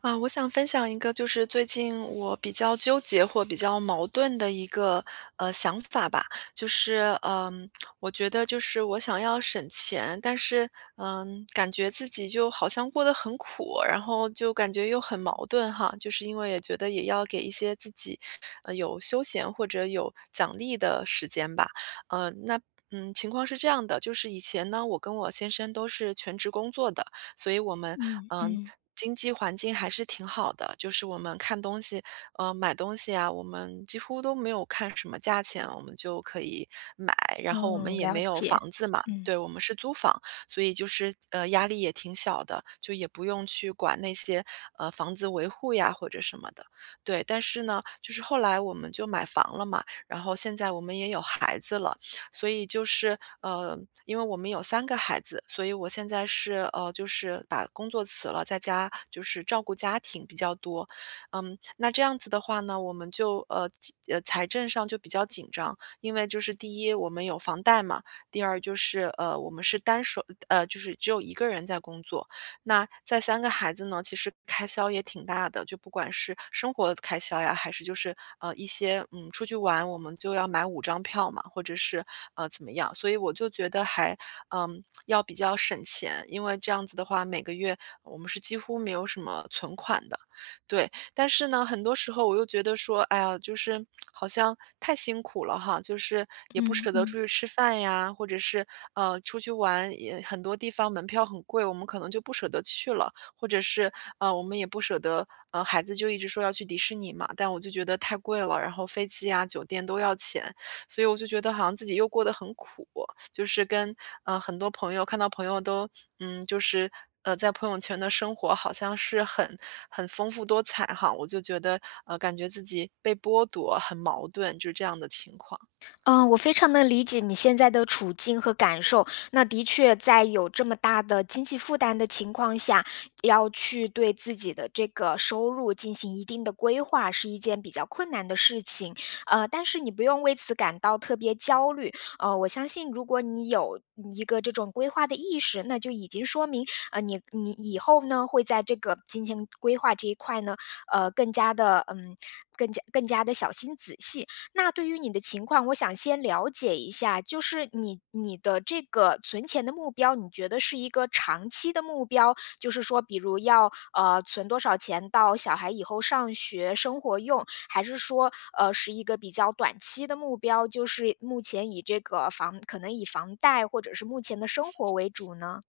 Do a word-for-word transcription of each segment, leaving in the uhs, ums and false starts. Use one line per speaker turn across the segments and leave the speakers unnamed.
啊，我想分享一个就是最近我比较纠结或比较矛盾的一个呃想法吧，就是嗯，我觉得就是我想要省钱，但是嗯，感觉自己就好像过得很苦，然后就感觉又很矛盾哈，就是因为也觉得也要给一些自己呃有休闲或者有奖励的时间吧，呃，那嗯，情况是这样的，就是以前呢，我跟我先生都是全职工作的，所以我们
嗯
嗯。
嗯
经济环境还是挺好的，就是我们看东西，呃，买东西啊，我们几乎都没有看什么价钱，我们就可以买。然后我们
嗯，
也没
了
有
解，
房子嘛，
嗯
对，我们是租房，所以就是呃压力也挺小的，就也不用去管那些呃房子维护呀或者什么的。对，但是呢，就是后来我们就买房了嘛，然后现在我们也有孩子了，所以就是呃，因为我们有三个孩子，所以我现在是呃，就是把工作辞了，在家就是照顾家庭比较多。嗯，那这样子的话呢，我们就呃，呃，财政上就比较紧张，因为就是第一我们有房贷嘛，第二就是呃，我们是单手呃，就是只有一个人在工作，那在三个孩子呢，其实开销也挺大的，就不管是生活开销呀，还是就是，呃，一些，嗯，出去玩，我们就要买五张票嘛，或者是，呃，怎么样。所以我就觉得还，嗯，要比较省钱，因为这样子的话，每个月我们是几乎没有什么存款的，对。但是呢，很多时候我又觉得说，哎呀，就是好像太辛苦了哈，就是也不
嗯
舍得出
嗯。
去吃饭呀，或者是呃出去玩，也很多地方门票很贵，我们可能就不舍得去了，或者是呃我们也不舍得，呃孩子就一直说要去迪士尼嘛，但我就觉得太贵了，然后飞机啊酒店都要钱，所以我就觉得好像自己又过得很苦。就是跟呃很多朋友看到朋友都嗯就是呃在朋友圈的生活好像是很很丰富多彩哈，我就觉得呃感觉自己被剥夺，很矛盾，就是这样的情况。
嗯，呃我非常能理解你现在的处境和感受。那的确，在有这么大的经济负担的情况下，要去对自己的这个收入进行一定的规划，是一件比较困难的事情。呃，但是你不用为此感到特别焦虑。呃，我相信，如果你有一个这种规划的意识，那就已经说明，呃，你你以后呢，会在这个金钱规划这一块呢，呃，更加的嗯，更加更加的小心仔细。那对于你的情况，我想先了解一下，就是你你的这个存钱的目标，你觉得是一个长期的目标，就是说，比如要呃存多少钱到小孩以后上学生活用，还是说呃是一个比较短期的目标，就是目前以这个房可能以房贷或者是目前的生活为主呢？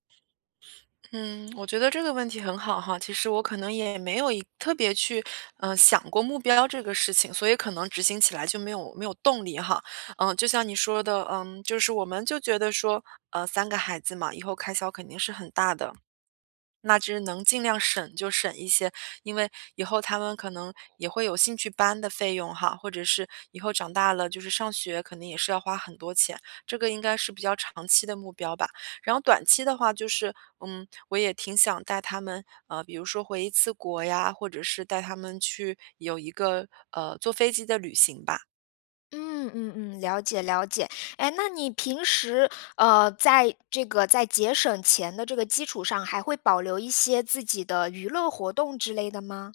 嗯，我觉得这个问题很好哈。其实我可能也没有一特别去，嗯、想过目标这个事情，所以可能执行起来就没有没有动力哈。嗯，就像你说的，嗯，就是我们就觉得说，呃，三个孩子嘛，以后开销肯定是很大的，那只能尽量省就省一些，因为以后他们可能也会有兴趣班的费用哈，或者是以后长大了，就是上学肯定也是要花很多钱，这个应该是比较长期的目标吧。然后短期的话就是，嗯，我也挺想带他们，呃，比如说回一次国呀，或者是带他们去有一个呃坐飞机的旅行吧。
嗯嗯嗯，了解了解。哎，那你平时，呃，在这个在节省钱的这个基础上，还会保留一些自己的娱乐活动之类的吗？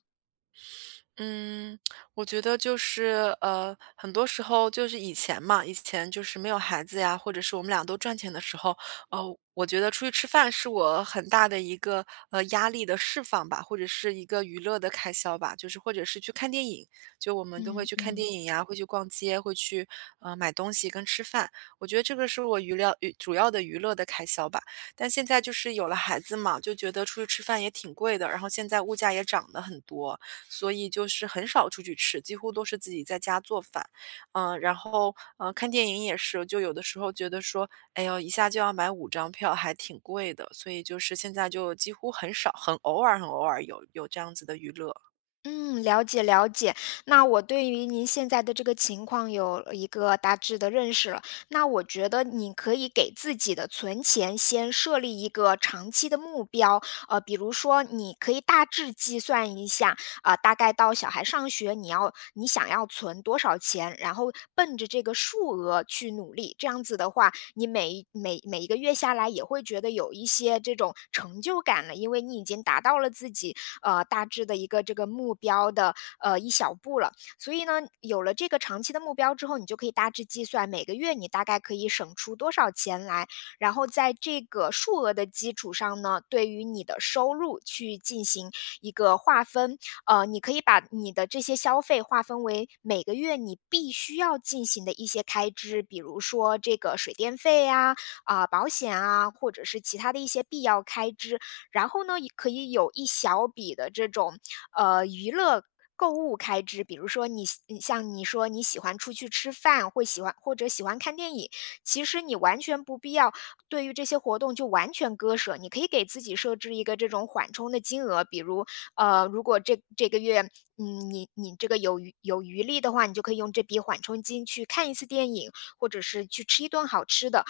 嗯，我觉得就是，呃，很多时候就是以前嘛，以前就是没有孩子呀，或者是我们俩都赚钱的时候，呃，我觉得出去吃饭是我很大的一个呃压力的释放吧，或者是一个娱乐的开销吧，就是或者是去看电影，就我们都会
嗯
去看电
嗯。
影呀，会去逛街，会去呃买东西跟吃饭，我觉得这个是我娱乐娱主要的娱乐的开销吧。但现在就是有了孩子嘛，就觉得出去吃饭也挺贵的，然后现在物价也涨得很多，所以就是很少出去吃，几乎都是自己在家做饭。嗯，然后嗯呃，看电影也是，就有的时候觉得说，哎呦，一下就要买五张票，还挺贵的，所以就是现在就几乎很少，很偶尔，很偶尔有有这样子的娱乐。
嗯，了解了解。那我对于您现在的这个情况有了一个大致的认识了。那我觉得你可以给自己的存钱先设立一个长期的目标，呃，比如说你可以大致计算一下，啊、大概到小孩上学你要你想要存多少钱，然后奔着这个数额去努力。这样子的话，你每一每每一个月下来也会觉得有一些这种成就感了，因为你已经达到了自己呃大致的一个这个目标的呃一小步了。所以呢，有了这个长期的目标之后，你就可以大致计算每个月你大概可以省出多少钱来，然后在这个数额的基础上呢，对于你的收入去进行一个划分。呃，你可以把你的这些消费划分为每个月你必须要进行的一些开支，比如说这个水电费呀、啊、保险啊，或者是其他的一些必要开支。然后呢，也可以有一小笔的这种呃娱乐购物开支，比如说你喜你像你说你喜欢出去吃饭，会喜欢或者喜欢看电影，其实你完全不必要对于这些活动就完全割舍，你可以给自己设置一个这种缓冲的金额，比如呃，如果这这个月，嗯，你你这个有余有余力的话，你就可以用这笔缓冲金去看一次电影，或者是去吃一顿好吃的。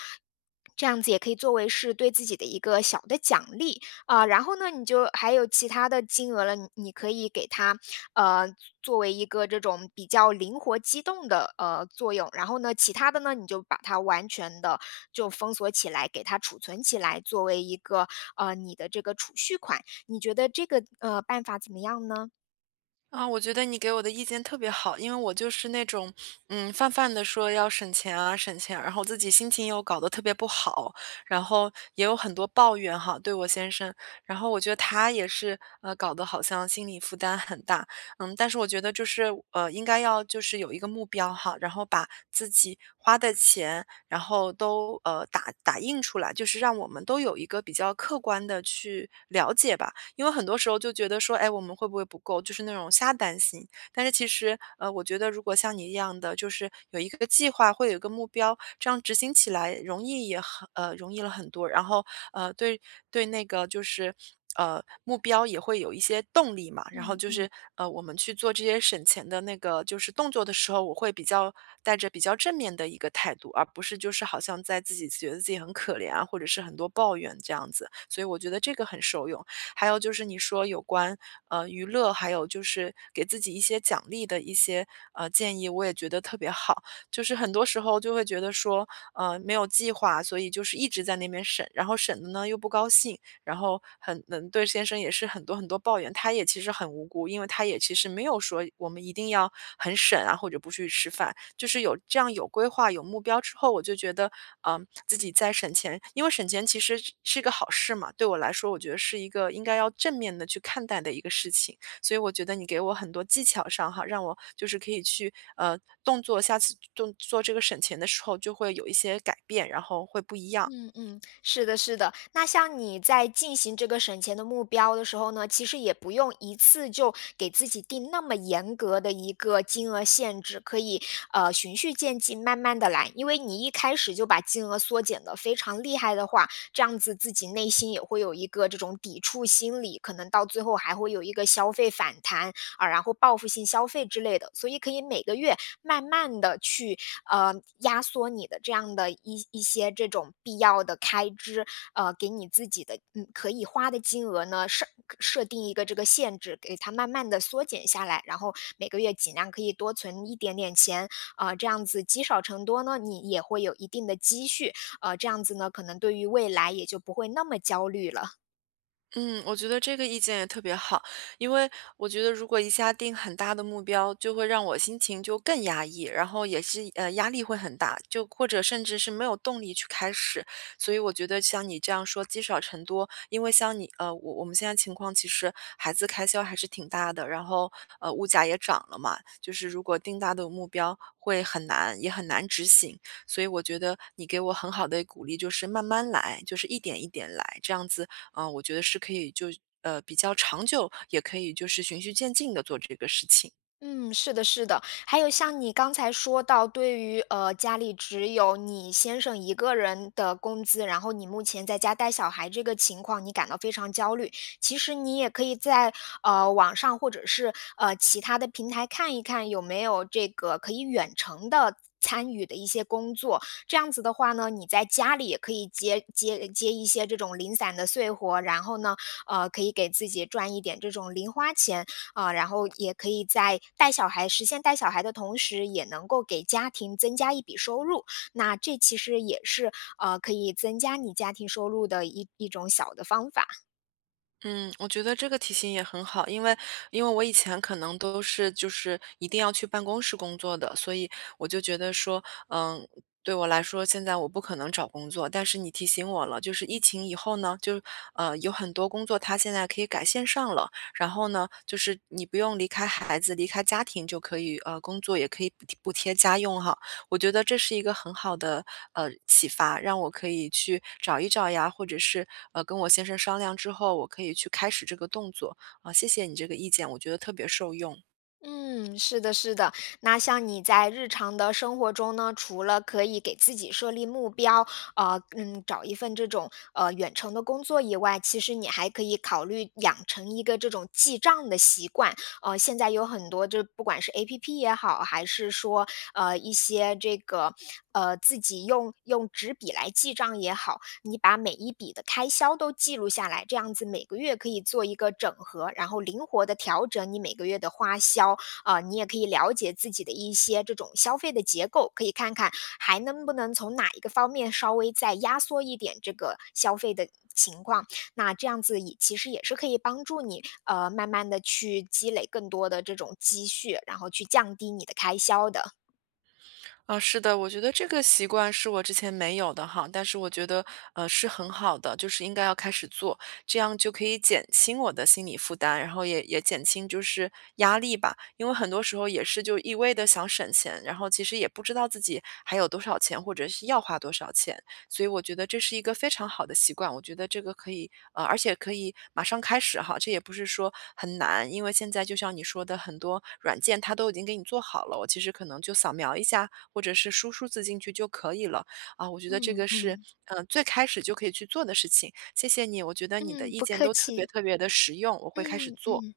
这样子也可以作为是对自己的一个小的奖励。啊、然后呢，你就还有其他的金额了，你你可以给它呃作为一个这种比较灵活机动的呃作用。然后呢，其他的呢，你就把它完全的就封锁起来，给它储存起来，作为一个呃你的这个储蓄款。你觉得这个，呃，办法怎么样呢？
啊，我觉得你给我的意见特别好，因为我就是那种，嗯，泛泛的说要省钱啊，省钱，然后自己心情又搞得特别不好，然后也有很多抱怨哈，对我先生，然后我觉得他也是，呃，搞得好像心理负担很大，嗯，但是我觉得就是，呃，应该要就是有一个目标哈，然后把自己花的钱，然后都呃打打印出来，就是让我们都有一个比较客观的去了解吧，因为很多时候就觉得说，哎，我们会不会不够，就是那种瞎担心。但是其实，呃，我觉得如果像你一样的，就是有一个计划，会有一个目标，这样执行起来容易也很呃容易了很多。然后呃，对对，那个就是呃目标也会有一些动力嘛。然后
嗯
就
嗯
是呃，我们去做这些省钱的那个就是动作的时候，我会比较带着比较正面的一个态度，而不是就是好像在自己觉得自己很可怜啊，或者是很多抱怨这样子。所以我觉得这个很受用。还有就是你说有关呃娱乐，还有就是给自己一些奖励的一些呃建议，我也觉得特别好。就是很多时候就会觉得说，呃，没有计划，所以就是一直在那边审，然后审的呢又不高兴，然后很能对先生也是很多很多抱怨，他也其实很无辜，因为他也其实没有说我们一定要很省啊，或者不去吃饭，就是有这样有规划、有目标之后，我就觉得，嗯，自己在省钱，因为省钱其实是是一个好事嘛，对我来说，我觉得是一个应该要正面的去看待的一个事情，所以我觉得你给我很多技巧上哈，让我就是可以去呃动作，下次动做这个省钱的时候就会有一些改变，然后会不一样。
嗯嗯，是的，是的。那像你在进行这个省钱的目标的时候呢，其实也不用一次就给自己定那么严格的一个金额限制，可以，呃，循序渐进，慢慢的来。因为你一开始就把金额缩减的非常厉害的话，这样子自己内心也会有一个这种抵触心理，可能到最后还会有一个消费反弹，啊，然后报复性消费之类的。所以可以每个月慢慢的去呃，压缩你的这样的一一些这种必要的开支，呃，给你自己的嗯可以花的金额呢设设定一个这个限制，给它慢慢的缩减下来，然后每个月尽量可以多存一点点钱，呃，这样子积少成多呢，你也会有一定的积蓄，呃，这样子呢，可能对于未来也就不会那么焦虑了。
嗯，我觉得这个意见也特别好，因为我觉得如果一下定很大的目标，就会让我心情就更压抑，然后也是呃压力会很大，就或者甚至是没有动力去开始。所以我觉得像你这样说积少成多，因为像你呃我我们现在情况其实孩子开销还是挺大的，然后呃物价也涨了嘛，就是如果定大的目标会很难，也很难执行。所以我觉得你给我很好的鼓励，就是慢慢来，就是一点一点来，这样子啊，我觉得是可以就呃，比较长久，也可以就是循序渐进的做这个事情。
嗯，是的，是的。还有像你刚才说到，对于呃家里只有你先生一个人的工资，然后你目前在家带小孩这个情况，你感到非常焦虑。其实你也可以在呃网上或者是呃其他的平台看一看有没有这个可以远程的参与的一些工作，这样子的话呢，你在家里也可以接接接一些这种零散的碎活，然后呢，呃，可以给自己赚一点这种零花钱，啊、然后也可以在带小孩实现带小孩的同时，也能够给家庭增加一笔收入。那这其实也是呃可以增加你家庭收入的一一种小的方法。
嗯，我觉得这个提醒也很好，因为因为我以前可能都是就是一定要去办公室工作的，所以我就觉得说，嗯，对我来说，现在我不可能找工作，但是你提醒我了，就是疫情以后呢，就呃，有很多工作它现在可以改线上了，然后呢，就是你不用离开孩子、离开家庭就可以呃工作，也可以补贴补贴家用哈。我觉得这是一个很好的呃启发，让我可以去找一找呀，或者是呃跟我先生商量之后，我可以去开始这个动作啊、谢谢你这个意见，我觉得特别受用。
嗯，是的，是的。那像你在日常的生活中呢，除了可以给自己设立目标，呃，嗯，找一份这种呃远程的工作以外，其实你还可以考虑养成一个这种记账的习惯。呃，现在有很多，就不管是 A P P 也好，还是说呃一些这个呃自己用用纸笔来记账也好，你把每一笔的开销都记录下来，这样子每个月可以做一个整合，然后灵活的调整你每个月的花销。啊，你也可以了解自己的一些这种消费的结构，可以看看还能不能从哪一个方面稍微再压缩一点这个消费的情况。那这样子也其实也是可以帮助你，呃，慢慢的去积累更多的这种积蓄，然后去降低你的开销的。
啊，是的，我觉得这个习惯是我之前没有的哈，但是我觉得呃是很好的，就是应该要开始做，这样就可以减轻我的心理负担，然后也也减轻就是压力吧，因为很多时候也是就一味的想省钱，然后其实也不知道自己还有多少钱，或者是要花多少钱。所以我觉得这是一个非常好的习惯，我觉得这个可以，呃，而且可以马上开始哈，这也不是说很难，因为现在就像你说的，很多软件它都已经给你做好了，我其实可能就扫描一下，或者是输数字进去就可以了啊。我觉得这
嗯
个是，
嗯
嗯、呃最开始就可以去做的事情。谢谢你，我觉得你的
嗯，
意
不
见
客
都特别
气，
特别的实用，我会开始
嗯
做。
嗯。